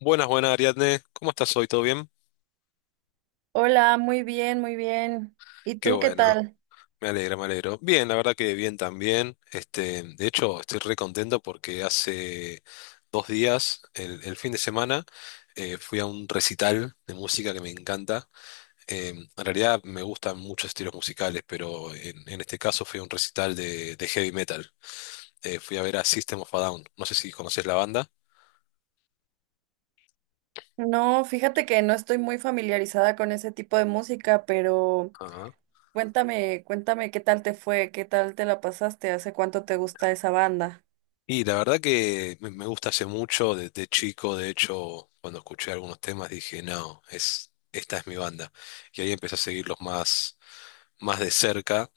Buenas, buenas, Ariadne. ¿Cómo estás hoy? ¿Todo bien? Hola, muy bien, muy bien. ¿Y Qué tú qué bueno. tal? Me alegra, me alegro. Bien, la verdad que bien también. Este, de hecho, estoy re contento porque hace 2 días, el fin de semana, fui a un recital de música que me encanta. Eh, en realidad me gustan muchos estilos musicales, pero en este caso fui a un recital de heavy metal. Fui a ver a System of a Down. No sé si conoces la banda. No, fíjate que no estoy muy familiarizada con ese tipo de música, pero cuéntame, cuéntame qué tal te fue, qué tal te la pasaste, hace cuánto te gusta esa banda. Y la verdad que me gusta hace mucho, desde chico, de hecho, cuando escuché algunos temas dije, no, esta es mi banda. Y ahí empecé a seguirlos más, más de cerca.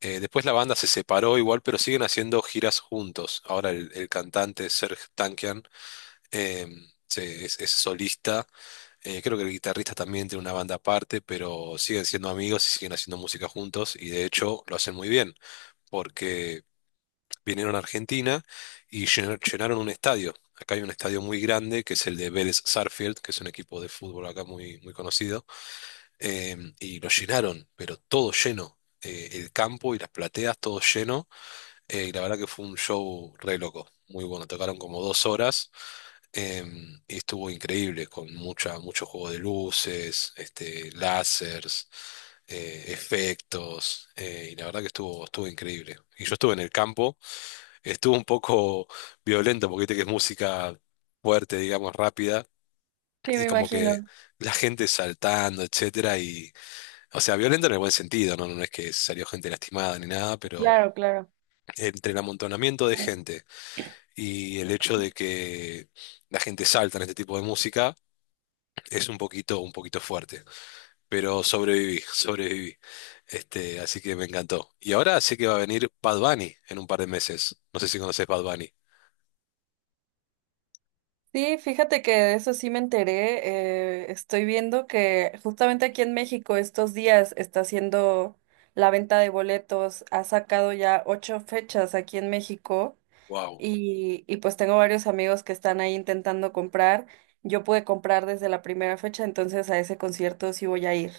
Después la banda se separó igual, pero siguen haciendo giras juntos. Ahora el cantante Serj Tankian eh, es solista. Creo que el guitarrista también tiene una banda aparte, pero siguen siendo amigos y siguen haciendo música juntos. Y de hecho lo hacen muy bien, vinieron a Argentina y llenaron un estadio. Acá hay un estadio muy grande que es el de Vélez Sarsfield, que es un equipo de fútbol acá muy, muy conocido, y lo llenaron, pero todo lleno. El campo y las plateas, todo lleno. Y la verdad que fue un show re loco, muy bueno. Tocaron como 2 horas y estuvo increíble, con mucho juego de luces, este, lásers, efectos, y la verdad que estuvo, estuvo increíble. Y yo estuve en el campo. Estuvo un poco violento porque viste que es música fuerte, digamos, rápida, Sí, y me como que imagino. la gente saltando, etcétera, y, o sea, violento en el buen sentido, ¿no? No es que salió gente lastimada ni nada, pero Claro, claro. entre el amontonamiento de gente y el hecho de que la gente salta en este tipo de música, es un poquito fuerte. Pero sobreviví, sobreviví. Este, así que me encantó. Y ahora sé que va a venir Bad Bunny en un par de meses. No sé si conoces Bad Bunny. Sí, fíjate que de eso sí me enteré. Estoy viendo que justamente aquí en México estos días está haciendo la venta de boletos. Ha sacado ya ocho fechas aquí en México. Wow. Y pues tengo varios amigos que están ahí intentando comprar. Yo pude comprar desde la primera fecha, entonces a ese concierto sí voy a ir.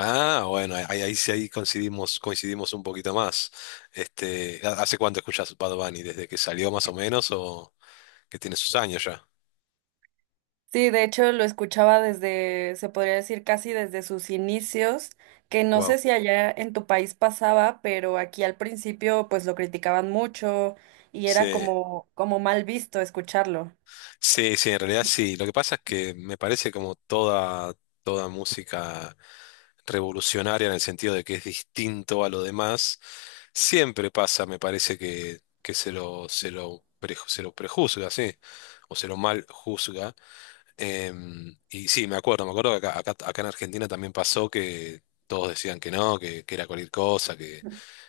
Ah, bueno, ahí, ahí sí ahí coincidimos, coincidimos un poquito más. Este, ¿hace cuánto escuchas Bad Bunny? ¿Desde que salió más o menos o que tiene sus años ya? Sí, de hecho lo escuchaba desde, se podría decir casi desde sus inicios, que no sé Wow. si allá en tu país pasaba, pero aquí al principio pues lo criticaban mucho y Sí, era como mal visto escucharlo. sí, sí, en realidad sí. Lo que pasa es que me parece como toda música revolucionaria en el sentido de que es distinto a lo demás, siempre pasa, me parece que se lo prejuzga, sí, o se lo mal juzga. Y sí, me acuerdo que acá en Argentina también pasó que todos decían que no, que era cualquier cosa,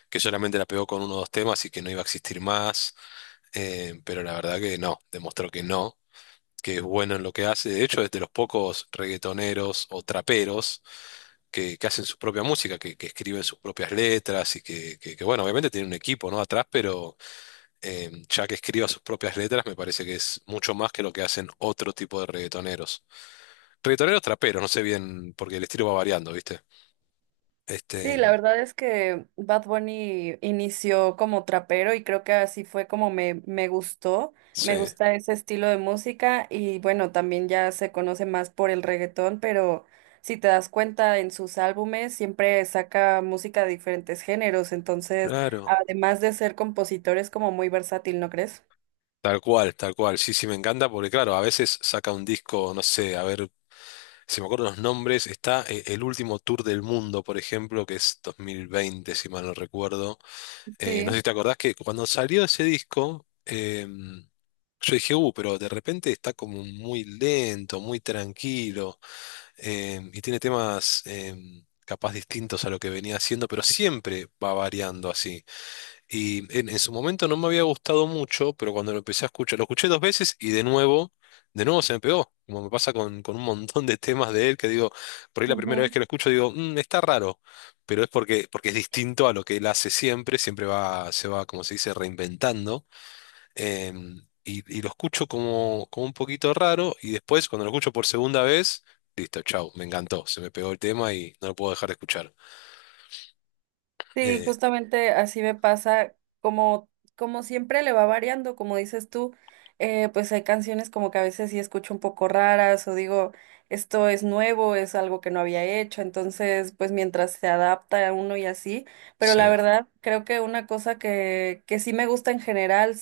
que solamente la pegó con uno o dos temas y que no iba a existir más. Pero la verdad que no, demostró que no, que es bueno en lo que hace. De hecho, es de los pocos reggaetoneros o traperos que hacen su propia música, que escriben sus propias letras y que, bueno, obviamente tienen un equipo, ¿no? atrás, pero ya que escriba sus propias letras, me parece que es mucho más que lo que hacen otro tipo de reggaetoneros. Reggaetoneros traperos, no sé bien, porque el estilo va variando, ¿viste? Este, Sí, la verdad es que Bad Bunny inició como trapero y creo que así fue como me gustó. sí, Me gusta ese estilo de música y bueno, también ya se conoce más por el reggaetón, pero si te das cuenta en sus álbumes siempre saca música de diferentes géneros, entonces claro. además de ser compositor es como muy versátil, ¿no crees? Tal cual, tal cual. Sí, sí, me encanta porque, claro, a veces saca un disco, no sé, a ver, si me acuerdo los nombres, está el último tour del mundo, por ejemplo, que es 2020, si mal no recuerdo. No sé Sí. si te acordás que cuando salió ese disco, yo dije, pero de repente está como muy lento, muy tranquilo, y tiene temas capaz distintos a lo que venía haciendo, pero siempre va variando así. Y en su momento no me había gustado mucho, pero cuando lo empecé a escuchar, lo escuché dos veces y de nuevo se me pegó. Como me pasa con un montón de temas de él que digo, por ahí la primera vez Ujú. que lo escucho digo, "Mm, está raro, pero es porque es distinto a lo que él hace siempre, siempre va, se va, como se dice, reinventando. Y lo escucho como un poquito raro y después cuando lo escucho por segunda vez, listo, chau, me encantó, se me pegó el tema y no lo puedo dejar de escuchar. Sí, Eh, justamente así me pasa, como, como siempre le va variando, como dices tú, pues hay canciones como que a veces sí escucho un poco raras o digo, esto es nuevo, es algo que no había hecho, entonces pues mientras se adapta a uno y así, pero sí, la verdad creo que una cosa que sí me gusta en general,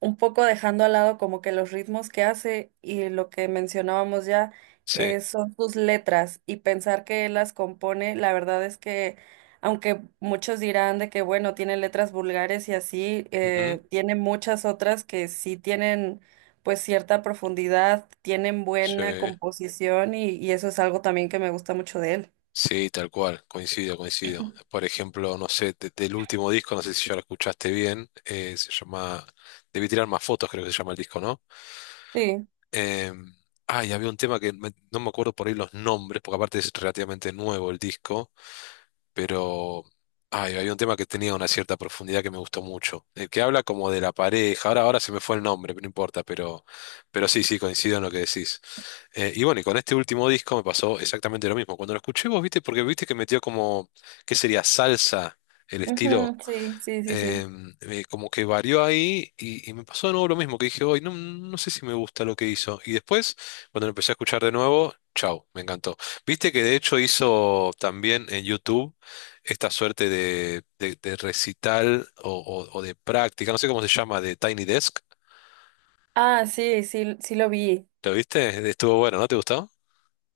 un poco dejando al lado como que los ritmos que hace y lo que mencionábamos ya sí. Son sus letras y pensar que él las compone, la verdad es que aunque muchos dirán de que bueno, tiene letras vulgares y así, Ujú, tiene muchas otras que sí tienen pues cierta profundidad, tienen buena sí. composición y eso es algo también que me gusta mucho de él. Sí, tal cual, coincido, coincido. Por ejemplo, no sé, del último disco, no sé si ya lo escuchaste bien, se llama, debí tirar más fotos, creo que se llama el disco, ¿no? Sí, Eh, y había un tema que no me acuerdo por ahí los nombres, porque aparte es relativamente nuevo el disco, pero había un tema que tenía una cierta profundidad que me gustó mucho. El que habla como de la pareja, ahora se me fue el nombre, pero no importa, pero, sí, sí, coincido en lo que decís. Y bueno, y con este último disco me pasó exactamente lo mismo. Cuando lo escuché, vos viste, porque viste que metió como, ¿qué sería? Salsa, el estilo, ujú, sí, sí, sí, eh, sí. Como que varió ahí y me pasó de nuevo lo mismo, que dije, hoy no, no sé si me gusta lo que hizo. Y después, cuando lo empecé a escuchar de nuevo, chau, me encantó. Viste que de hecho hizo también en YouTube esta suerte de recital o de práctica, no sé cómo se llama, de Tiny Desk. Ah, sí, sí, sí lo vi. ¿Lo viste? Estuvo bueno, ¿no te gustó?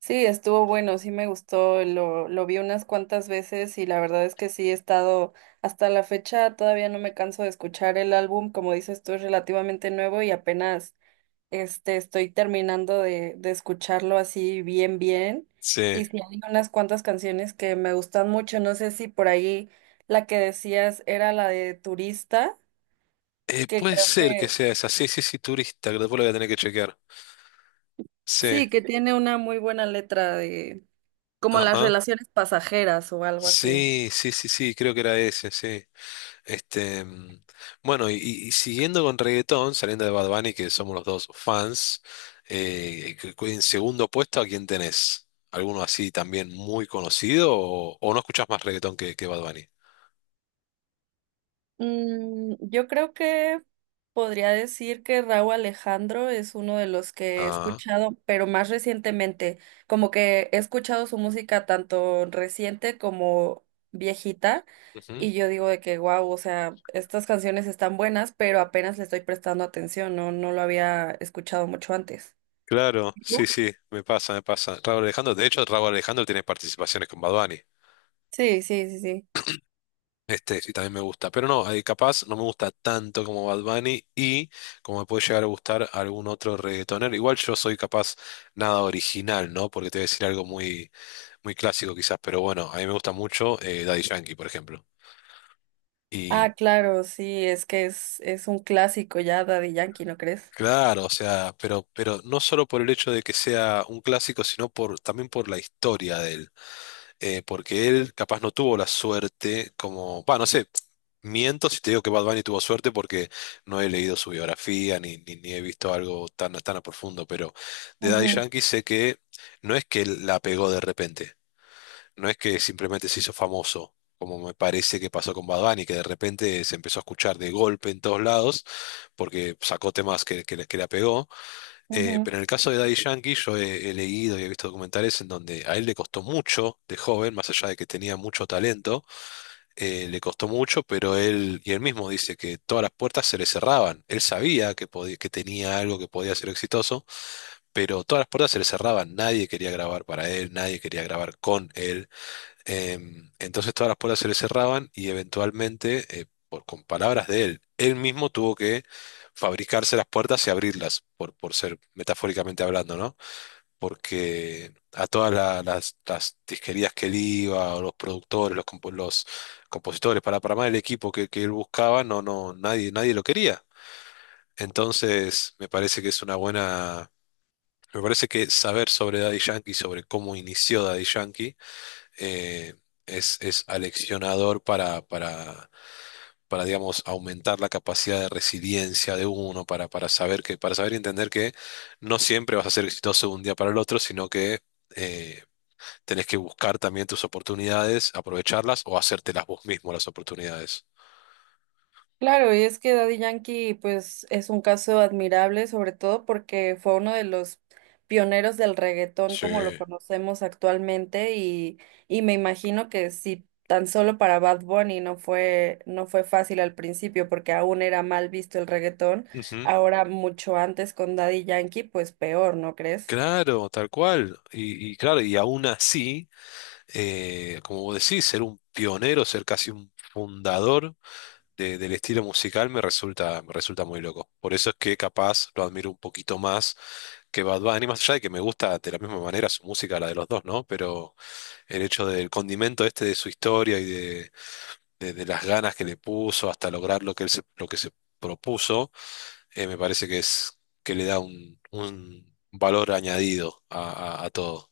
Sí, estuvo bueno, sí me gustó, lo vi unas cuantas veces y la verdad es que sí he estado hasta la fecha, todavía no me canso de escuchar el álbum, como dices tú, es relativamente nuevo y apenas estoy terminando de escucharlo así bien bien. Sí. Y sí hay unas cuantas canciones que me gustan mucho, no sé si por ahí la que decías era la de Turista, que Puede creo ser que que sea esa. Sí, sí, sí, turista, que después lo voy a tener que chequear. Sí, sí, que tiene una muy buena letra de como las ajá. relaciones pasajeras o algo así. Sí, sí, sí, sí, creo que era ese, sí. Este, bueno, y siguiendo con reggaetón, saliendo de Bad Bunny, que somos los dos fans, que en segundo puesto, ¿a quién tenés? ¿Alguno así también muy conocido o no escuchás más reggaetón que Bad Bunny? Yo creo que podría decir que Raúl Alejandro es uno de los que he Ah, escuchado, pero más recientemente, como que he escuchado su música tanto reciente como viejita, ujú. y yo digo de que, wow, o sea, estas canciones están buenas, pero apenas le estoy prestando atención, no, no lo había escuchado mucho antes. Claro, ¿Y sí, tú? sí, me pasa, me pasa. Raúl Alejandro, de hecho, Raúl Alejandro tiene participaciones con Bad Bunny. Sí, sí, sí, sí. Este, y también me gusta. Pero no, capaz no me gusta tanto como Bad Bunny y como me puede llegar a gustar algún otro reggaetonero. Igual yo soy capaz nada original, ¿no? Porque te voy a decir algo muy, muy clásico quizás, pero bueno, a mí me gusta mucho Daddy Yankee, por ejemplo. Y Ah, claro, sí, es que es un clásico ya, Daddy Yankee, ¿no crees? claro, o sea, pero, no solo por el hecho de que sea un clásico, sino también por la historia de él. Porque él capaz no tuvo la suerte como, va, no sé, miento si te digo que Bad Bunny tuvo suerte porque no he leído su biografía ni he visto algo tan, tan a profundo, pero de Daddy Ujú, Yankee sé que no es que él la pegó de repente, no es que simplemente se hizo famoso. Como me parece que pasó con Bad Bunny, que de repente se empezó a escuchar de golpe en todos lados, porque sacó temas que la pegó, ujú. pero en el caso de Daddy Yankee, yo he leído y he visto documentales en donde a él le costó mucho de joven, más allá de que tenía mucho talento, le costó mucho, pero y él mismo dice que todas las puertas se le cerraban. Él sabía que podía, que tenía algo que podía ser exitoso, pero todas las puertas se le cerraban. Nadie quería grabar para él, nadie quería grabar con él. Entonces todas las puertas se le cerraban y eventualmente, con palabras de él, él mismo tuvo que fabricarse las puertas y abrirlas, por ser metafóricamente hablando, ¿no? Porque a todas las disquerías que él iba, o los productores, los compositores, para más el equipo que él buscaba, no, no, nadie, nadie lo quería. Entonces, me parece que es una buena... Me parece que saber sobre Daddy Yankee, sobre cómo inició Daddy Yankee, eh, es aleccionador para, digamos, aumentar la capacidad de resiliencia de uno, para saber y entender que no siempre vas a ser exitoso de un día para el otro, sino que eh, tenés que buscar también tus oportunidades, aprovecharlas o hacértelas vos mismo las oportunidades. Claro, y es que Daddy Yankee, pues, es un caso admirable, sobre todo porque fue uno de los pioneros del reggaetón Sí. como lo conocemos actualmente, y me imagino que si tan solo para Bad Bunny no fue fácil al principio, porque aún era mal visto el reggaetón, Ujú. ahora mucho antes con Daddy Yankee, pues peor, ¿no crees? Claro, tal cual. Y claro, y aún así, como vos decís, ser un pionero, ser casi un fundador del estilo musical me resulta muy loco. Por eso es que capaz lo admiro un poquito más que Bad Bunny, más allá de que me gusta de la misma manera su música, la de los dos, ¿no? Pero el hecho del condimento este de su historia y de las ganas que le puso hasta lograr lo que se propuso, me parece que es que le da un valor añadido a todo.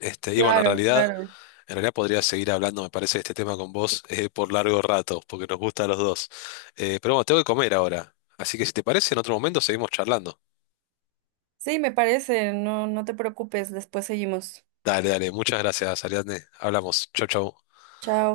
Este, y bueno, Claro, claro. en realidad podría seguir hablando, me parece, de este tema con vos por largo rato, porque nos gusta a los dos. Pero bueno, tengo que comer ahora. Así que si te parece, en otro momento seguimos charlando. Sí, me parece, no, no te preocupes, después seguimos. Dale, dale. Muchas gracias, Ariadne. Hablamos. Chau, chau. Chao.